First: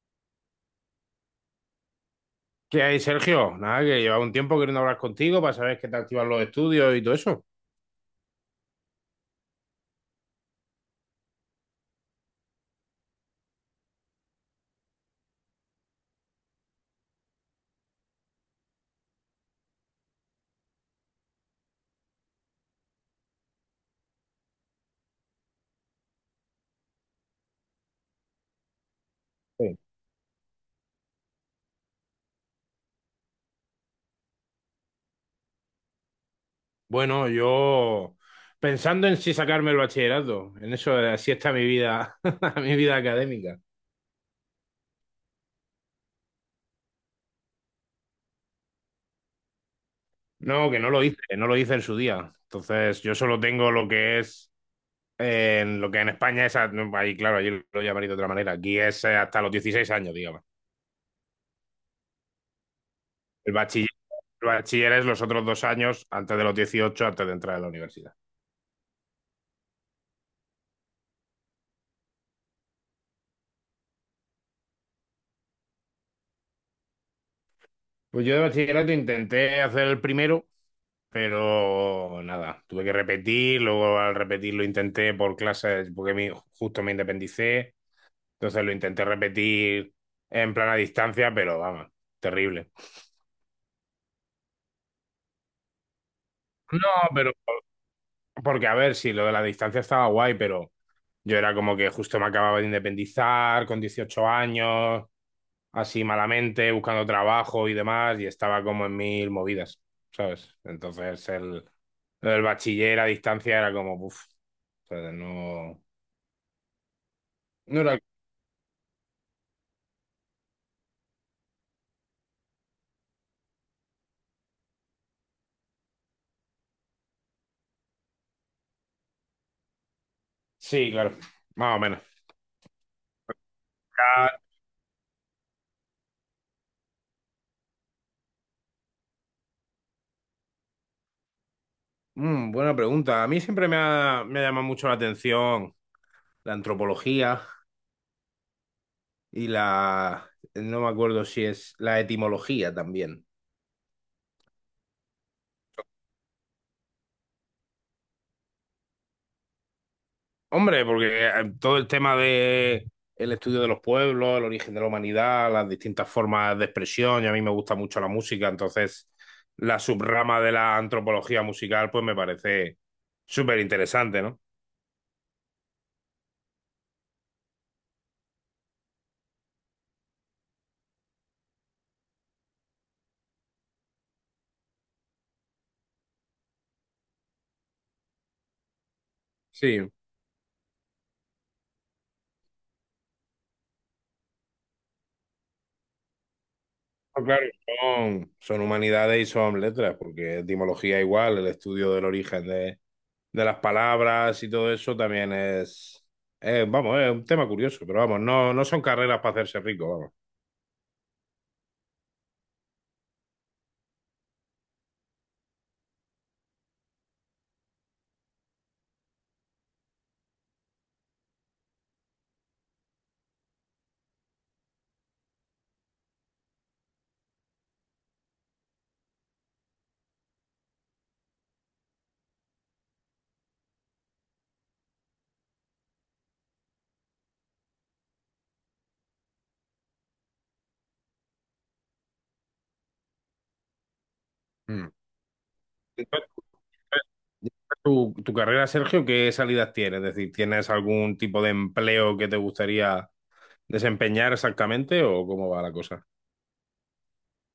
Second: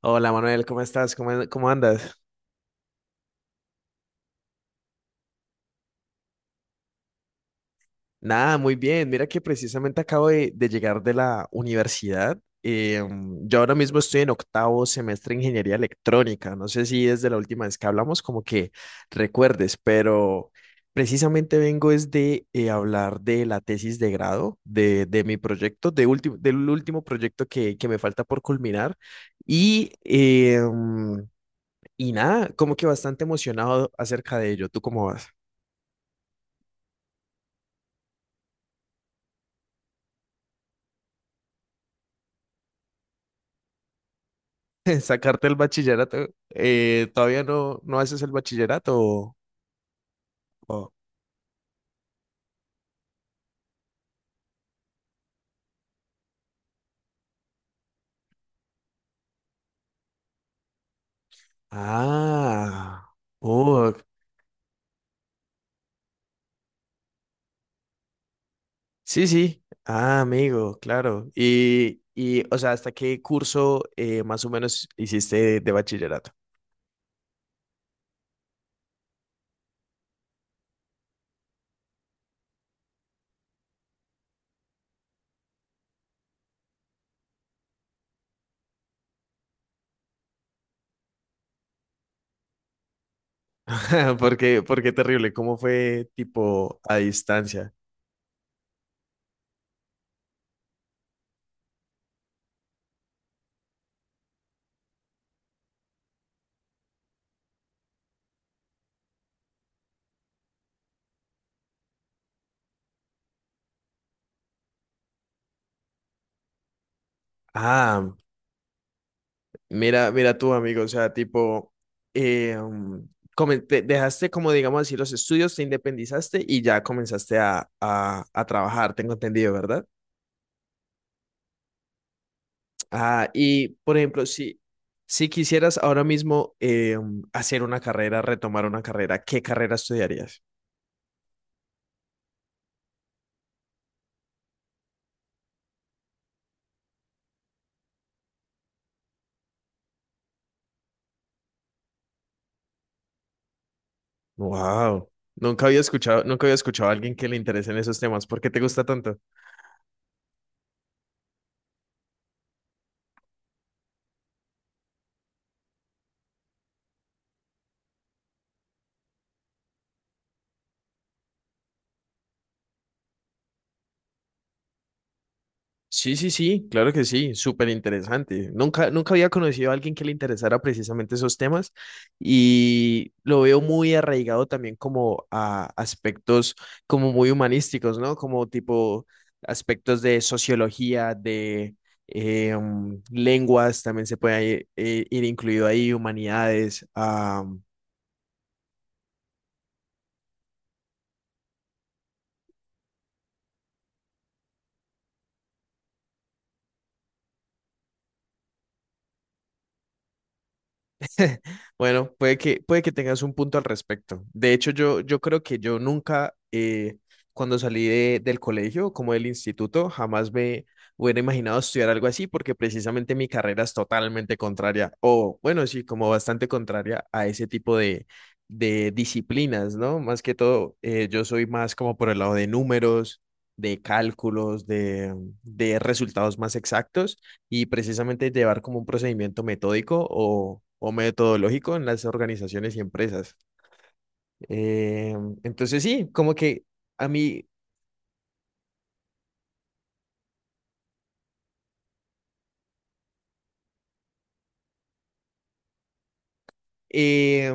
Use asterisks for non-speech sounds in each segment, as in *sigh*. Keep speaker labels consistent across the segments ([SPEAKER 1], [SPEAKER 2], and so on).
[SPEAKER 1] Hola Manuel, ¿cómo estás? ¿Cómo andas?
[SPEAKER 2] ¿Qué hay, Sergio? Nada, que llevaba un tiempo queriendo hablar contigo para saber qué te activan los estudios y todo eso.
[SPEAKER 1] Nada, muy bien. Mira que precisamente acabo de llegar de la universidad. Yo ahora mismo estoy en octavo semestre de ingeniería electrónica. No sé si desde la última vez que hablamos como que recuerdes, pero precisamente vengo es de hablar de la tesis de grado, de mi proyecto, del último proyecto que me falta por culminar.
[SPEAKER 2] Sí.
[SPEAKER 1] Y, eh, y nada, como que bastante emocionado acerca de ello. ¿Tú cómo vas?
[SPEAKER 2] Bueno, yo pensando en si sacarme el bachillerato, en eso, así está mi vida, *laughs* mi vida académica.
[SPEAKER 1] *laughs* Sacarte el bachillerato. ¿Todavía no haces el bachillerato?
[SPEAKER 2] No, que
[SPEAKER 1] O-
[SPEAKER 2] no lo hice, no lo hice en su día. Entonces, yo solo tengo lo que es, en lo que en España es, ahí claro, allí lo llamaré de otra manera. Aquí es, hasta los 16 años, digamos.
[SPEAKER 1] Ah,
[SPEAKER 2] El
[SPEAKER 1] oh,
[SPEAKER 2] bachiller, el bachiller es los otros 2 años antes de los 18, antes de entrar a la universidad.
[SPEAKER 1] sí, sí. Ah, amigo, claro. O sea, ¿hasta qué curso más o menos hiciste de bachillerato?
[SPEAKER 2] Pues yo de bachillerato intenté hacer el primero, pero nada, tuve que repetir, luego al repetir lo intenté por clases, porque justo me independicé, entonces lo intenté repetir en plan a distancia, pero vamos, terrible.
[SPEAKER 1] *laughs* Porque terrible. ¿Cómo fue tipo
[SPEAKER 2] No,
[SPEAKER 1] a
[SPEAKER 2] pero
[SPEAKER 1] distancia?
[SPEAKER 2] porque a ver, si lo de la distancia estaba guay, pero yo era como que justo me acababa de independizar con 18 años, así malamente, buscando trabajo y demás, y estaba como en mil movidas, ¿sabes? Entonces lo del bachiller a distancia era como, uff, no. No era.
[SPEAKER 1] Ah, mira, mira tú, amigo, o sea, tipo, eh, um, dejaste como, digamos así, los estudios, te independizaste y ya comenzaste a trabajar, tengo entendido, ¿verdad?
[SPEAKER 2] Sí, claro, más o menos.
[SPEAKER 1] Ah, y, por ejemplo,
[SPEAKER 2] Ah,
[SPEAKER 1] si quisieras ahora mismo hacer una carrera, retomar una carrera, ¿qué carrera estudiarías?
[SPEAKER 2] buena pregunta. A mí siempre me ha llamado mucho la atención la antropología y la. No me acuerdo si es la etimología también.
[SPEAKER 1] Wow, nunca había escuchado a alguien que le interesen esos temas. ¿Por qué te gusta tanto?
[SPEAKER 2] Hombre, porque todo el tema de el estudio de los pueblos, el origen de la humanidad, las distintas formas de expresión, y a mí me gusta mucho la música, entonces la subrama de la antropología musical pues me parece súper interesante, ¿no?
[SPEAKER 1] Sí, sí, sí, claro que sí, súper interesante. Nunca había conocido a alguien que le interesara precisamente esos temas y lo veo muy arraigado también como a aspectos como muy humanísticos, ¿no? Como tipo
[SPEAKER 2] Sí.
[SPEAKER 1] aspectos de sociología, de lenguas, también se puede ahí, ir incluido ahí, humanidades.
[SPEAKER 2] No, claro, son humanidades y son letras, porque etimología igual, el estudio del origen de las palabras y todo eso también es, vamos, es un tema curioso, pero vamos, no, no son carreras para hacerse rico, vamos.
[SPEAKER 1] *laughs* Bueno, puede que tengas un punto al respecto. De hecho, yo creo que yo nunca, cuando salí del colegio, como del instituto, jamás me hubiera imaginado estudiar algo así, porque precisamente mi carrera es totalmente contraria, o bueno, sí, como bastante contraria a ese tipo de disciplinas, ¿no? Más que todo, yo soy más como por el lado de números, de cálculos, de resultados más exactos y precisamente llevar como un procedimiento metódico o metodológico en las organizaciones y empresas.
[SPEAKER 2] Mm.
[SPEAKER 1] Eh, entonces sí,
[SPEAKER 2] Entonces,
[SPEAKER 1] como que a mí
[SPEAKER 2] tu carrera, Sergio, qué salidas tienes? Es decir, ¿tienes algún tipo de empleo que te gustaría desempeñar exactamente o cómo va la cosa?
[SPEAKER 1] Eh,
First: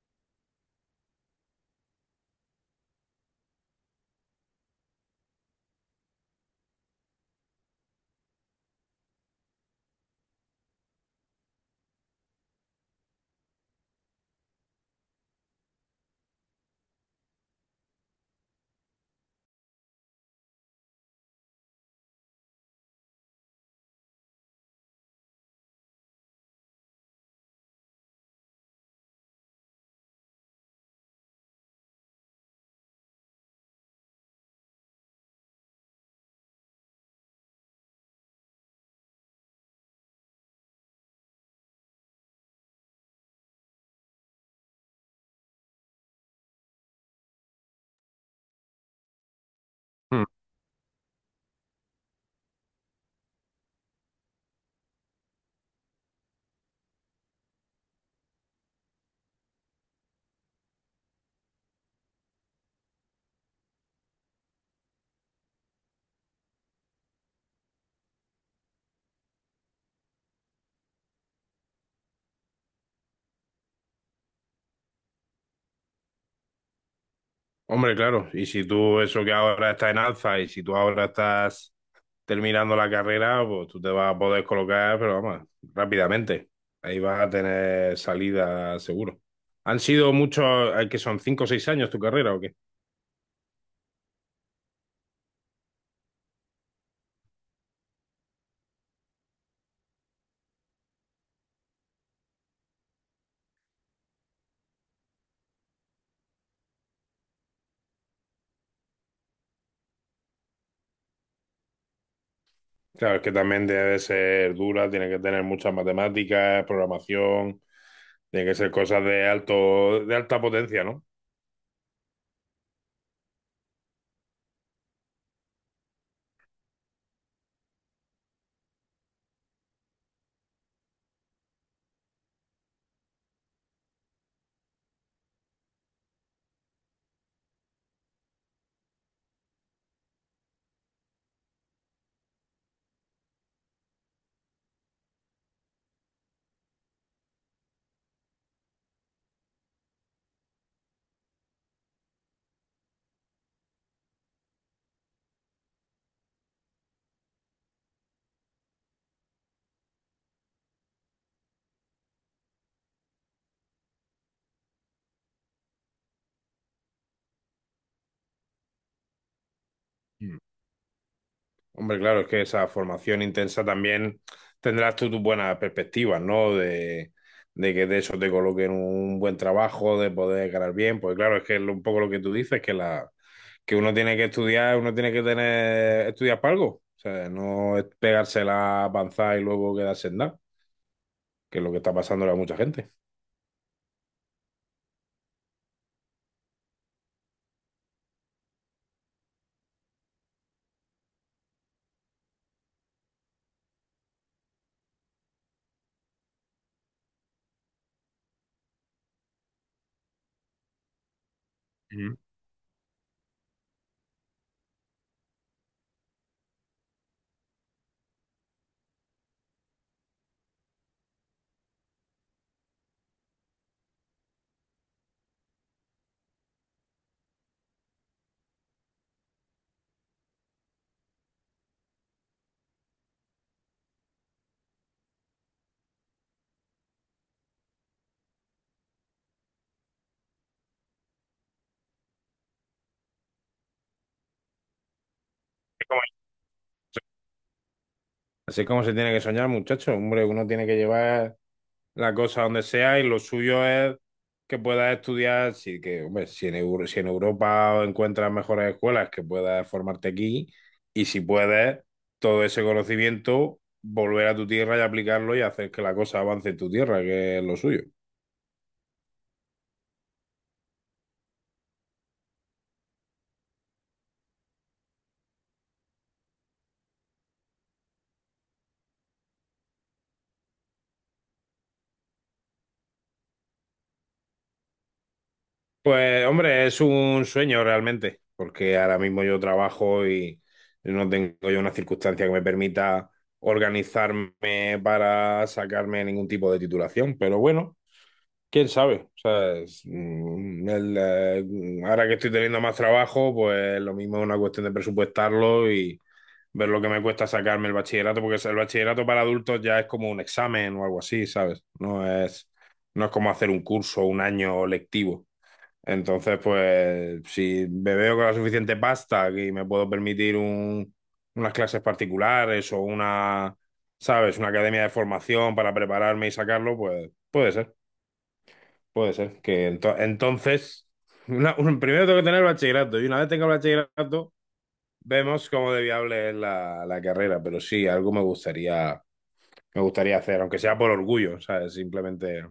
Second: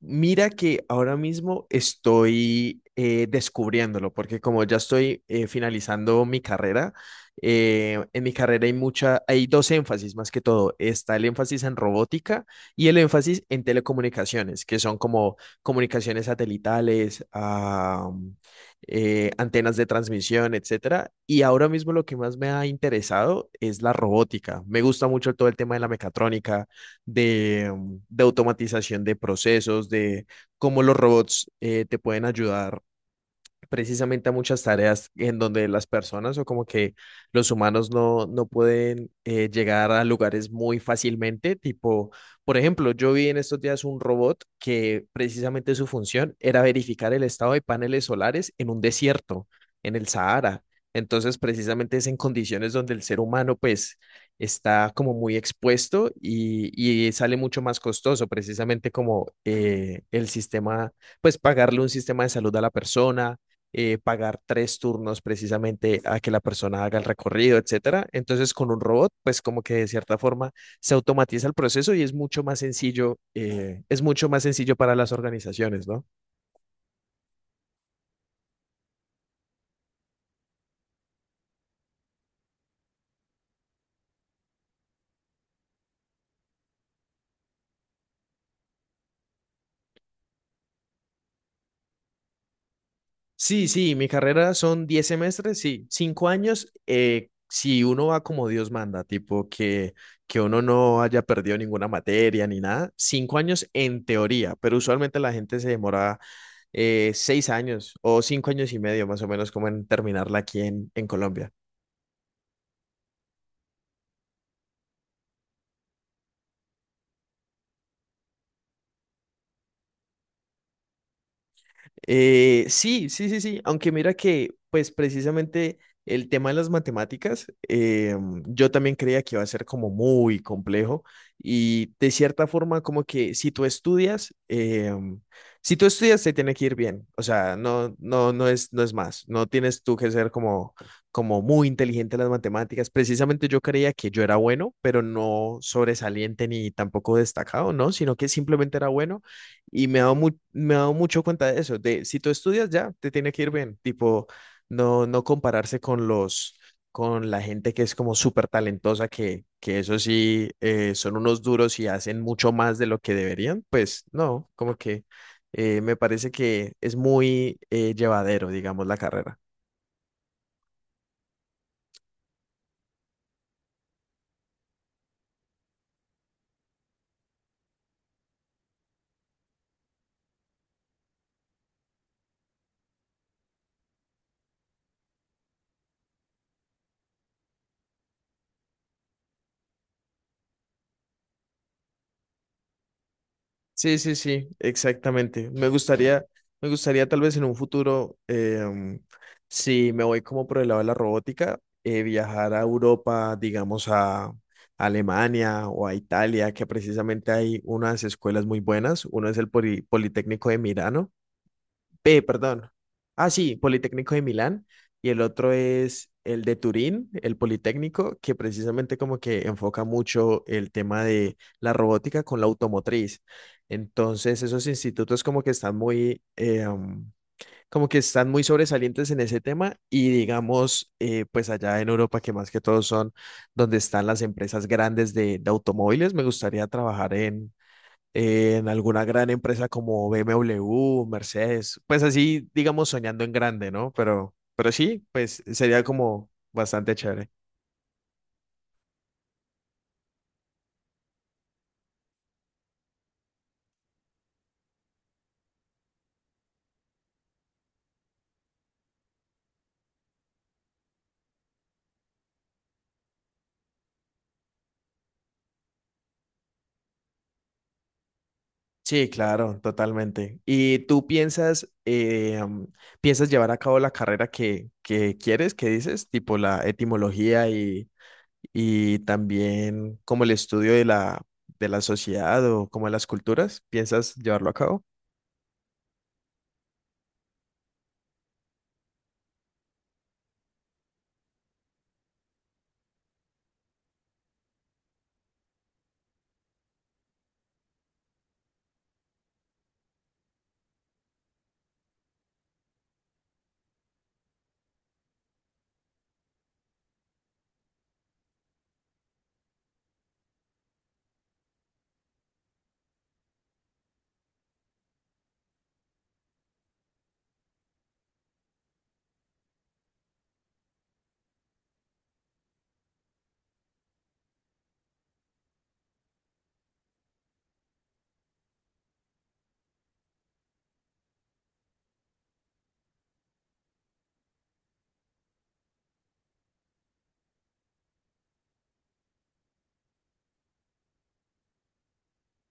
[SPEAKER 1] mira que ahora mismo estoy descubriéndolo, porque como ya estoy finalizando mi carrera, en mi carrera hay dos énfasis más que todo. Está el énfasis en robótica y el énfasis en telecomunicaciones, que son como comunicaciones satelitales, antenas de transmisión, etcétera. Y ahora mismo lo que más me ha interesado es la robótica. Me gusta mucho todo el tema de la mecatrónica, de de automatización de procesos, de cómo los robots te pueden ayudar precisamente a muchas tareas en donde las personas o como que los humanos no pueden llegar a lugares muy fácilmente. Tipo, por ejemplo, yo vi en estos días un robot que precisamente su función era verificar el estado de paneles solares en un desierto, en el Sahara. Entonces, precisamente es en condiciones donde el ser humano, pues, está como muy expuesto y sale mucho más costoso, precisamente como el sistema, pues, pagarle un sistema de salud a la persona, pagar tres turnos precisamente a que la persona haga el recorrido, etcétera. Entonces, con un robot, pues como que de cierta forma se automatiza el proceso y es mucho más sencillo, es mucho más sencillo para las organizaciones, ¿no?
[SPEAKER 2] Hombre, claro, y si tú eso que ahora está en alza y si tú ahora estás terminando la carrera, pues tú te vas a poder colocar, pero vamos, rápidamente. Ahí vas a tener salida seguro. ¿Han sido muchos, que son 5 o 6 años tu carrera o qué?
[SPEAKER 1] Sí, sí, mi carrera son 10 semestres, sí, 5 años, si uno va como Dios manda, tipo que uno no haya perdido ninguna materia ni nada, 5 años en teoría, pero usualmente la gente se demora 6 años o 5 años y medio más o menos como en terminarla aquí en Colombia.
[SPEAKER 2] Claro, es que también debe ser dura, tiene que tener muchas matemáticas, programación, tiene que ser cosas de alto, de alta potencia, ¿no?
[SPEAKER 1] Sí, sí, sí, sí, aunque mira que, pues precisamente el tema de las matemáticas, yo también creía que iba a ser como muy complejo y de cierta forma como que si tú estudias, si tú estudias te tiene que ir bien, o sea, no, no, no es más, no tienes tú que ser como, como muy inteligente en las matemáticas, precisamente yo creía que yo era bueno, pero no sobresaliente ni tampoco destacado, ¿no? Sino que simplemente era bueno y me he me he dado mucho cuenta de eso, de si tú estudias ya, te tiene que ir bien, tipo, no compararse con con la gente que es como súper talentosa, que eso sí, son unos duros y hacen mucho más de lo que deberían, pues no, como que me parece que es muy llevadero, digamos, la carrera.
[SPEAKER 2] Hombre, claro, es que esa formación intensa también tendrás tú tus buenas perspectivas, ¿no? De que de eso te coloquen un buen trabajo, de poder ganar bien, pues claro, es que es un poco lo que tú dices, que la que uno tiene que estudiar, uno tiene que tener estudiar para algo, o sea, no es pegársela, avanzar y luego quedarse en nada, que es lo que está pasando a mucha gente.
[SPEAKER 1] Sí, sí, sí, exactamente. Me gustaría tal vez en un futuro, si me voy como por el lado de la robótica, viajar a Europa, digamos a Alemania o a Italia, que precisamente hay unas escuelas muy buenas. Uno es el Politécnico de Milano,
[SPEAKER 2] Ujú.
[SPEAKER 1] P, perdón. Ah, sí, Politécnico de Milán. Y el otro es el de Turín, el Politécnico, que precisamente como que enfoca mucho el tema de la robótica con la automotriz. Entonces, esos institutos como que están muy, como que están muy sobresalientes en ese tema y digamos, pues allá en Europa, que más que todo son donde están las empresas grandes de automóviles, me gustaría trabajar en alguna gran empresa como BMW, Mercedes, pues así, digamos, soñando en grande, ¿no? Pero sí, pues sería como bastante chévere.
[SPEAKER 2] Así es como se tiene que soñar, muchachos, hombre, uno tiene que llevar la cosa donde sea y lo suyo es que puedas estudiar, si, que, hombre, si, si en Europa encuentras mejores escuelas, que puedas formarte aquí y si puedes, todo ese conocimiento, volver a tu tierra y aplicarlo y hacer que la cosa avance en tu tierra, que es lo suyo.
[SPEAKER 1] Sí, claro, totalmente. ¿Y tú piensas, piensas llevar a cabo la carrera que quieres, que dices, tipo la etimología y también como el estudio de de la sociedad o como de las culturas? ¿Piensas llevarlo a cabo?
[SPEAKER 2] Pues hombre, es un sueño realmente, porque ahora mismo yo trabajo y no tengo yo una circunstancia que me permita organizarme para sacarme ningún tipo de titulación, pero bueno. Quién sabe. O sea, ahora que estoy teniendo más trabajo, pues lo mismo es una cuestión de presupuestarlo y ver lo que me cuesta sacarme el bachillerato, porque el bachillerato para adultos ya es como un examen o algo así, ¿sabes? No es como hacer un curso, un año lectivo. Entonces, pues, si me veo con la suficiente pasta y me puedo permitir unas clases particulares o ¿sabes? Una academia de formación para prepararme y sacarlo, pues puede ser. Puede ser que entonces, primero tengo que tener bachillerato y una vez tenga bachillerato, vemos cómo de viable es la carrera, pero sí, algo me gustaría, hacer, aunque sea por orgullo, ¿sabes? Simplemente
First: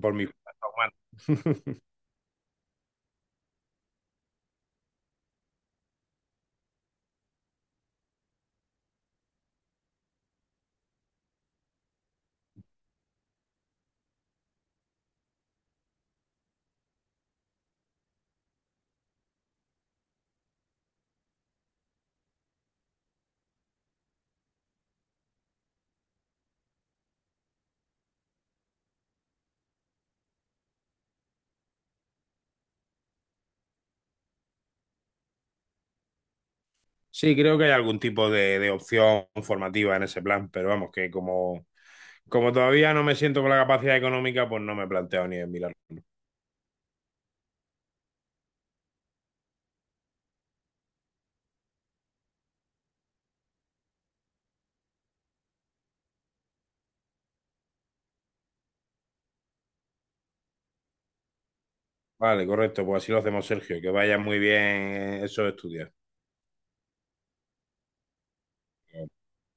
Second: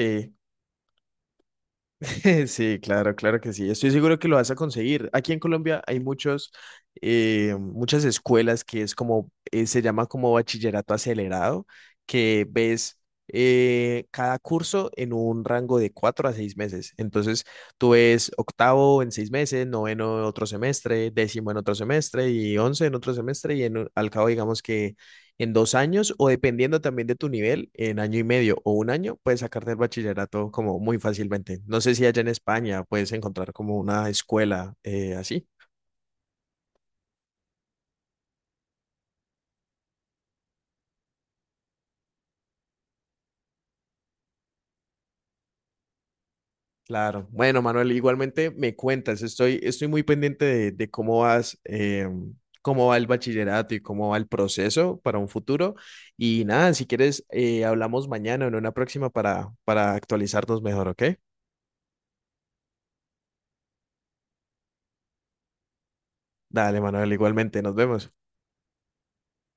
[SPEAKER 2] por mi cuenta humana. *laughs*
[SPEAKER 1] *laughs* Sí, claro, claro que sí. Estoy seguro que lo vas a conseguir. Aquí en Colombia hay muchos, muchas escuelas que es como, se llama como bachillerato acelerado, que ves cada curso en un rango de cuatro a seis meses. Entonces, tú ves octavo en seis meses, noveno en otro semestre, décimo en otro semestre y once en otro semestre y en, al cabo digamos que en dos años o dependiendo también de tu nivel, en año y medio o un año, puedes sacarte el bachillerato como muy fácilmente. No sé si allá en España puedes encontrar como una escuela así.
[SPEAKER 2] Sí, creo que hay algún tipo de opción formativa en ese plan, pero vamos, que como todavía no me siento con la capacidad económica, pues no me he planteado ni en mirarlo.
[SPEAKER 1] Claro. Bueno, Manuel, igualmente me cuentas, estoy muy pendiente de cómo vas, cómo va el bachillerato y cómo va el proceso para un futuro. Y nada, si quieres, hablamos mañana o en una próxima para actualizarnos mejor, ¿ok?
[SPEAKER 2] Vale, correcto, pues así lo hacemos, Sergio, que vaya muy bien esos estudios.
[SPEAKER 1] Dale, Manuel, igualmente, nos vemos.